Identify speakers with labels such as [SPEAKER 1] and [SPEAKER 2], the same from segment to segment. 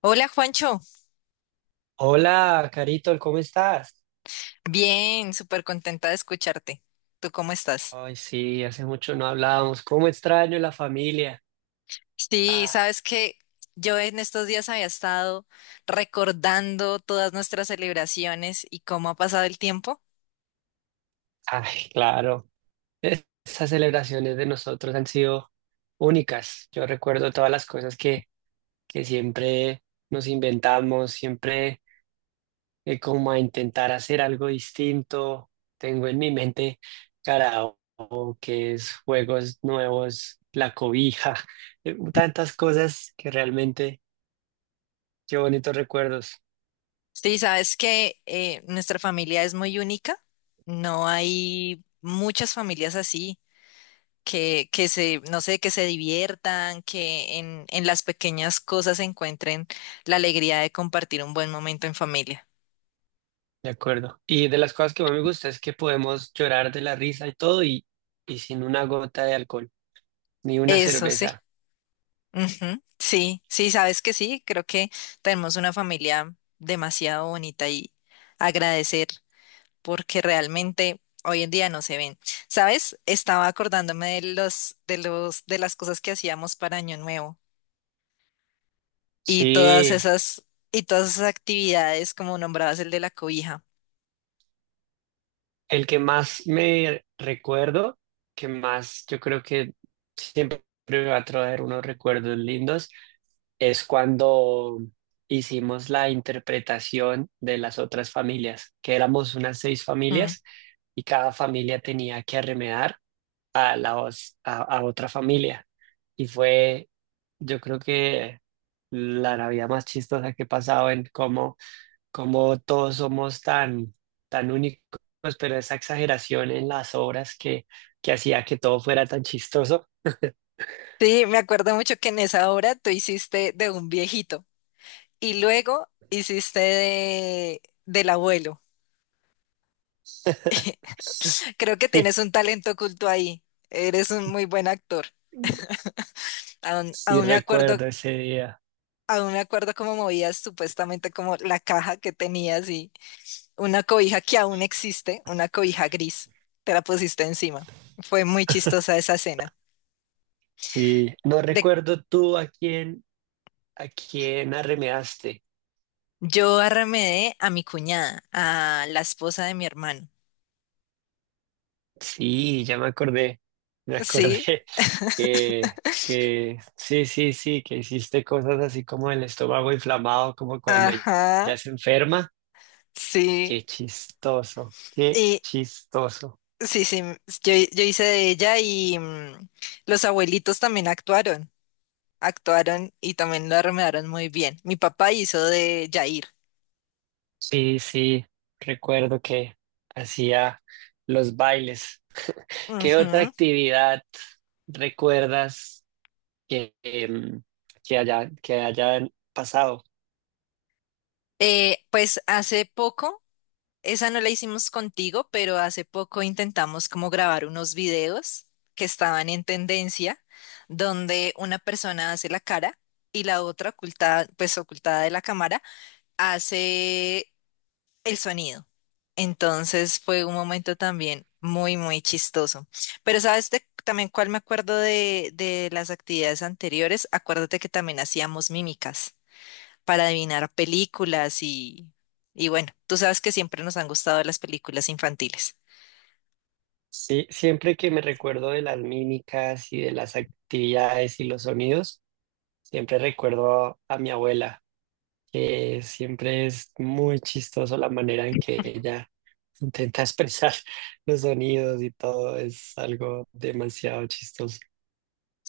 [SPEAKER 1] Hola Juancho,
[SPEAKER 2] Hola, Carito, ¿cómo estás?
[SPEAKER 1] bien, súper contenta de escucharte. ¿Tú cómo estás?
[SPEAKER 2] Ay, sí, hace mucho no hablábamos. ¿Cómo extraño la familia?
[SPEAKER 1] Sí,
[SPEAKER 2] Ah,
[SPEAKER 1] sabes que yo en estos días había estado recordando todas nuestras celebraciones y cómo ha pasado el tiempo.
[SPEAKER 2] ay, claro. Esas celebraciones de nosotros han sido únicas. Yo recuerdo todas las cosas que siempre nos inventamos, siempre como a intentar hacer algo distinto. Tengo en mi mente karaoke, juegos nuevos, la cobija, tantas cosas que realmente, qué bonitos recuerdos.
[SPEAKER 1] Sí, sabes que nuestra familia es muy única, no hay muchas familias así. Que se, no sé, que se diviertan, que en las pequeñas cosas encuentren la alegría de compartir un buen momento en familia.
[SPEAKER 2] De acuerdo. Y de las cosas que más me gusta es que podemos llorar de la risa y todo y sin una gota de alcohol, ni una
[SPEAKER 1] Eso sí.
[SPEAKER 2] cerveza.
[SPEAKER 1] Ujú. Sí, sí, sabes que sí, creo que tenemos una familia demasiado bonita y agradecer porque realmente hoy en día no se ven. ¿Sabes? Estaba acordándome de de las cosas que hacíamos para Año Nuevo y todas
[SPEAKER 2] Sí,
[SPEAKER 1] esas, y todas esas actividades, como nombrabas el de la cobija.
[SPEAKER 2] el que más me recuerdo, que más yo creo que siempre me va a traer unos recuerdos lindos, es cuando hicimos la interpretación de las otras familias, que éramos unas seis
[SPEAKER 1] Mm.
[SPEAKER 2] familias y cada familia tenía que arremedar a, la, os- a otra familia. Y fue, yo creo que la Navidad más chistosa que he pasado en cómo todos somos tan únicos, pero esa exageración en las obras que hacía que todo fuera tan chistoso.
[SPEAKER 1] Sí, me acuerdo mucho que en esa obra tú hiciste de un viejito y luego hiciste del abuelo. Creo que
[SPEAKER 2] Sí,
[SPEAKER 1] tienes un talento oculto ahí. Eres un muy buen actor. Aún,
[SPEAKER 2] sí
[SPEAKER 1] aún me acuerdo,
[SPEAKER 2] recuerdo ese día.
[SPEAKER 1] aún me acuerdo cómo movías supuestamente como la caja que tenías y una cobija que aún existe, una cobija gris. Te la pusiste encima. Fue muy chistosa esa escena.
[SPEAKER 2] Sí, no
[SPEAKER 1] De,
[SPEAKER 2] recuerdo tú a quién arremedaste.
[SPEAKER 1] yo arremedé a mi cuñada, a la esposa de mi hermano.
[SPEAKER 2] Sí, ya me acordé, me
[SPEAKER 1] Sí.
[SPEAKER 2] acordé que, que sí, sí, sí, que hiciste cosas así como el estómago inflamado, como cuando
[SPEAKER 1] Ajá,
[SPEAKER 2] ya se enferma.
[SPEAKER 1] sí.
[SPEAKER 2] Qué chistoso, qué
[SPEAKER 1] Y
[SPEAKER 2] chistoso.
[SPEAKER 1] sí, sí, yo hice de ella y los abuelitos también actuaron. Actuaron y también lo armaron muy bien. Mi papá hizo de Jair.
[SPEAKER 2] Sí, sí, recuerdo que hacía los bailes. ¿Qué otra
[SPEAKER 1] Ujú.
[SPEAKER 2] actividad recuerdas que, que hayan pasado?
[SPEAKER 1] Pues hace poco, esa no la hicimos contigo, pero hace poco intentamos como grabar unos videos que estaban en tendencia, donde una persona hace la cara y la otra ocultada, pues ocultada de la cámara, hace el sonido. Entonces fue un momento también muy, muy chistoso. Pero sabes también cuál me acuerdo de las actividades anteriores. Acuérdate que también hacíamos mímicas para adivinar películas y bueno, tú sabes que siempre nos han gustado las películas infantiles.
[SPEAKER 2] Sí, siempre que me recuerdo de las mímicas y de las actividades y los sonidos, siempre recuerdo a mi abuela, que siempre es muy chistoso la manera en que ella intenta expresar los sonidos y todo, es algo demasiado chistoso.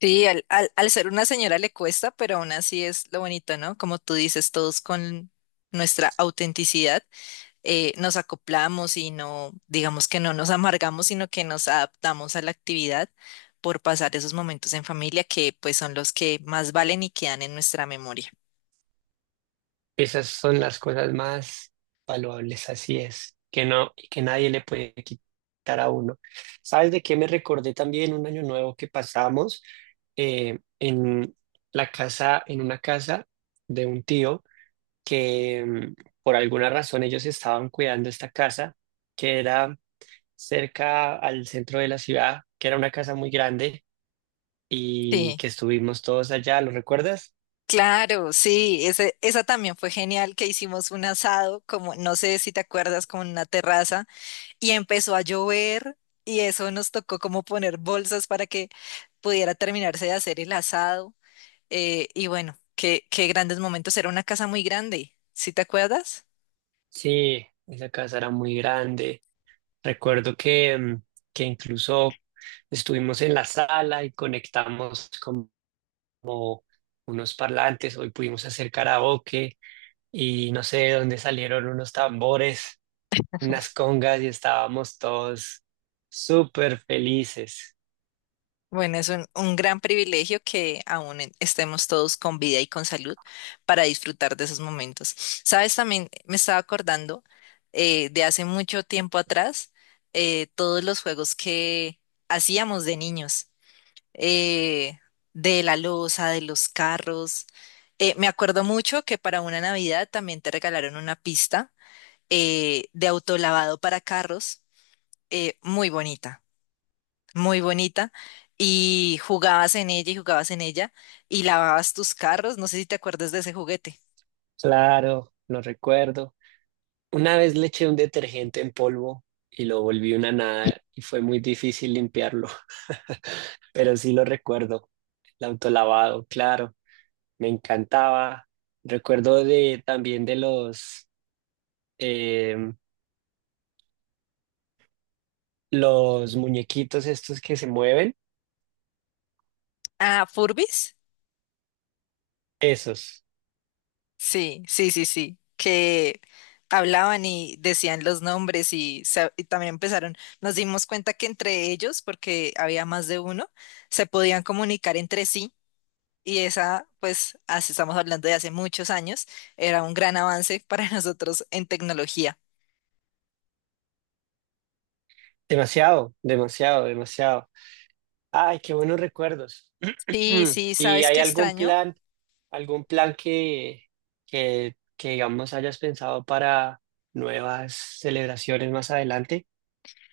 [SPEAKER 1] Sí, al ser una señora le cuesta, pero aún así es lo bonito, ¿no? Como tú dices, todos con nuestra autenticidad. Nos acoplamos y no, digamos que no nos amargamos, sino que nos adaptamos a la actividad por pasar esos momentos en familia que pues son los que más valen y quedan en nuestra memoria.
[SPEAKER 2] Esas son las cosas más valuables, así es, que no, y que nadie le puede quitar a uno. ¿Sabes de qué me recordé también un año nuevo que pasamos en la casa, en una casa de un tío que por alguna razón ellos estaban cuidando esta casa que era cerca al centro de la ciudad, que era una casa muy grande y
[SPEAKER 1] Sí,
[SPEAKER 2] que estuvimos todos allá, ¿lo recuerdas?
[SPEAKER 1] claro, sí, esa también fue genial que hicimos un asado, como no sé si te acuerdas, como en una terraza y empezó a llover y eso nos tocó como poner bolsas para que pudiera terminarse de hacer el asado, y bueno, qué, qué grandes momentos, era una casa muy grande, ¿sí te acuerdas?
[SPEAKER 2] Sí, esa casa era muy grande. Recuerdo que incluso estuvimos en la sala y conectamos como unos parlantes. Hoy pudimos hacer karaoke y no sé de dónde salieron unos tambores, unas congas y estábamos todos súper felices.
[SPEAKER 1] Bueno, es un gran privilegio que aún estemos todos con vida y con salud para disfrutar de esos momentos. Sabes, también me estaba acordando de hace mucho tiempo atrás, todos los juegos que hacíamos de niños, eh, de la loza, de los carros. Me acuerdo mucho que para una Navidad también te regalaron una pista de autolavado para carros, muy bonita, muy bonita, y jugabas en ella y lavabas tus carros. No sé si te acuerdas de ese juguete.
[SPEAKER 2] Claro, lo recuerdo. Una vez le eché un detergente en polvo y lo volví una nada y fue muy difícil limpiarlo, pero sí lo recuerdo. El autolavado, claro. Me encantaba. Recuerdo de, también de los, em, los muñequitos estos que se mueven,
[SPEAKER 1] Ah, Furbis.
[SPEAKER 2] esos.
[SPEAKER 1] Sí, sí, sí, sí. Que hablaban y decían los nombres, y también empezaron. Nos dimos cuenta que entre ellos, porque había más de uno, se podían comunicar entre sí. Y esa, pues, así estamos hablando de hace muchos años, era un gran avance para nosotros en tecnología.
[SPEAKER 2] Demasiado, demasiado, demasiado. Ay, qué buenos recuerdos.
[SPEAKER 1] Sí, sí,
[SPEAKER 2] ¿Y
[SPEAKER 1] ¿sabes
[SPEAKER 2] hay
[SPEAKER 1] qué extraño?
[SPEAKER 2] algún plan que digamos hayas pensado para nuevas celebraciones más adelante?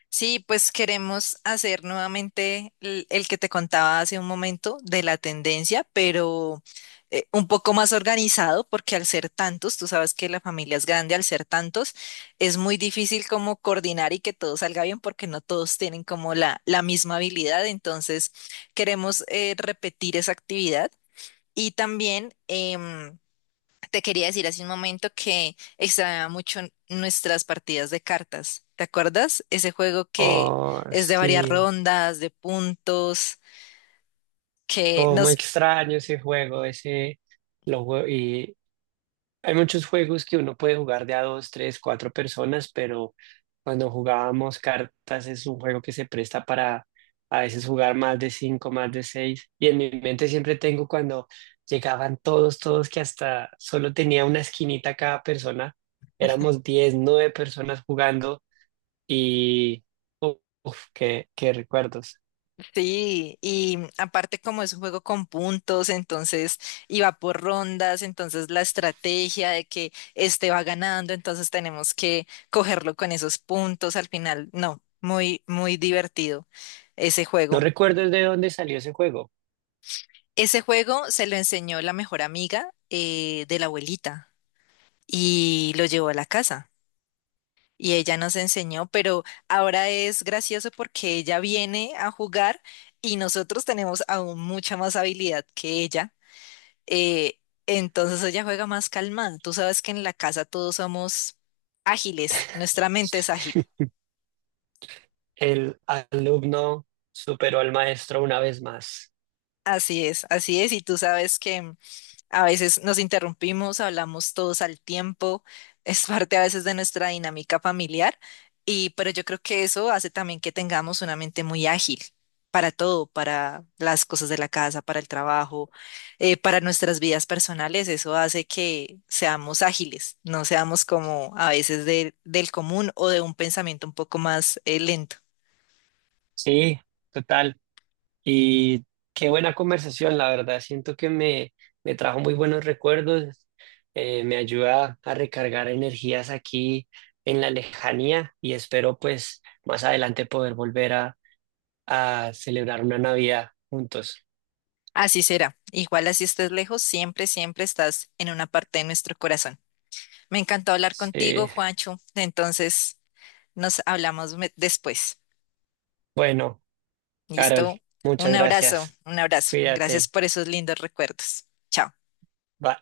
[SPEAKER 1] Sí, pues queremos hacer nuevamente el que te contaba hace un momento de la tendencia, pero un poco más organizado, porque al ser tantos, tú sabes que la familia es grande, al ser tantos, es muy difícil como coordinar y que todo salga bien, porque no todos tienen como la misma habilidad. Entonces, queremos repetir esa actividad y también... te quería decir hace un momento que extrañaba mucho nuestras partidas de cartas. ¿Te acuerdas? Ese juego que
[SPEAKER 2] Oh,
[SPEAKER 1] es de varias
[SPEAKER 2] sí,
[SPEAKER 1] rondas, de puntos, que
[SPEAKER 2] como
[SPEAKER 1] nos...
[SPEAKER 2] extraño ese juego, ese lo jue- y hay muchos juegos que uno puede jugar de a dos, tres, cuatro personas, pero cuando jugábamos cartas es un juego que se presta para a veces jugar más de cinco, más de seis. Y en mi mente siempre tengo cuando llegaban todos, todos que hasta solo tenía una esquinita cada persona. Éramos 10, nueve personas jugando y ¡uf! Uf, qué recuerdos.
[SPEAKER 1] Sí, y aparte como es un juego con puntos, entonces iba por rondas, entonces la estrategia de que este va ganando, entonces tenemos que cogerlo con esos puntos al final. No, muy, muy divertido ese
[SPEAKER 2] No
[SPEAKER 1] juego.
[SPEAKER 2] recuerdo de dónde salió ese juego.
[SPEAKER 1] Ese juego se lo enseñó la mejor amiga de la abuelita, y lo llevó a la casa. Y ella nos enseñó, pero ahora es gracioso porque ella viene a jugar y nosotros tenemos aún mucha más habilidad que ella. eh, entonces ella juega más calmada. Tú sabes que en la casa todos somos ágiles, nuestra mente es ágil.
[SPEAKER 2] El alumno superó al maestro una vez más.
[SPEAKER 1] Así es, así es. Y tú sabes que a veces nos interrumpimos, hablamos todos al tiempo, es parte a veces de nuestra dinámica familiar, y pero yo creo que eso hace también que tengamos una mente muy ágil para todo, para las cosas de la casa, para el trabajo, para nuestras vidas personales. Eso hace que seamos ágiles, no seamos como a veces del común o de un pensamiento un poco más lento.
[SPEAKER 2] Sí, total. Y qué buena conversación, la verdad. Siento que me trajo muy buenos recuerdos, me ayuda a recargar energías aquí en la lejanía y espero pues más adelante poder volver a celebrar una Navidad juntos.
[SPEAKER 1] Así será. Igual así estés lejos, siempre, siempre estás en una parte de nuestro corazón. Me encantó hablar contigo,
[SPEAKER 2] Sí.
[SPEAKER 1] Juancho. Entonces, nos hablamos después.
[SPEAKER 2] Bueno, Carol,
[SPEAKER 1] ¿Listo?
[SPEAKER 2] muchas
[SPEAKER 1] Un abrazo,
[SPEAKER 2] gracias.
[SPEAKER 1] un abrazo. Gracias
[SPEAKER 2] Cuídate.
[SPEAKER 1] por esos lindos recuerdos. Chao.
[SPEAKER 2] Bye.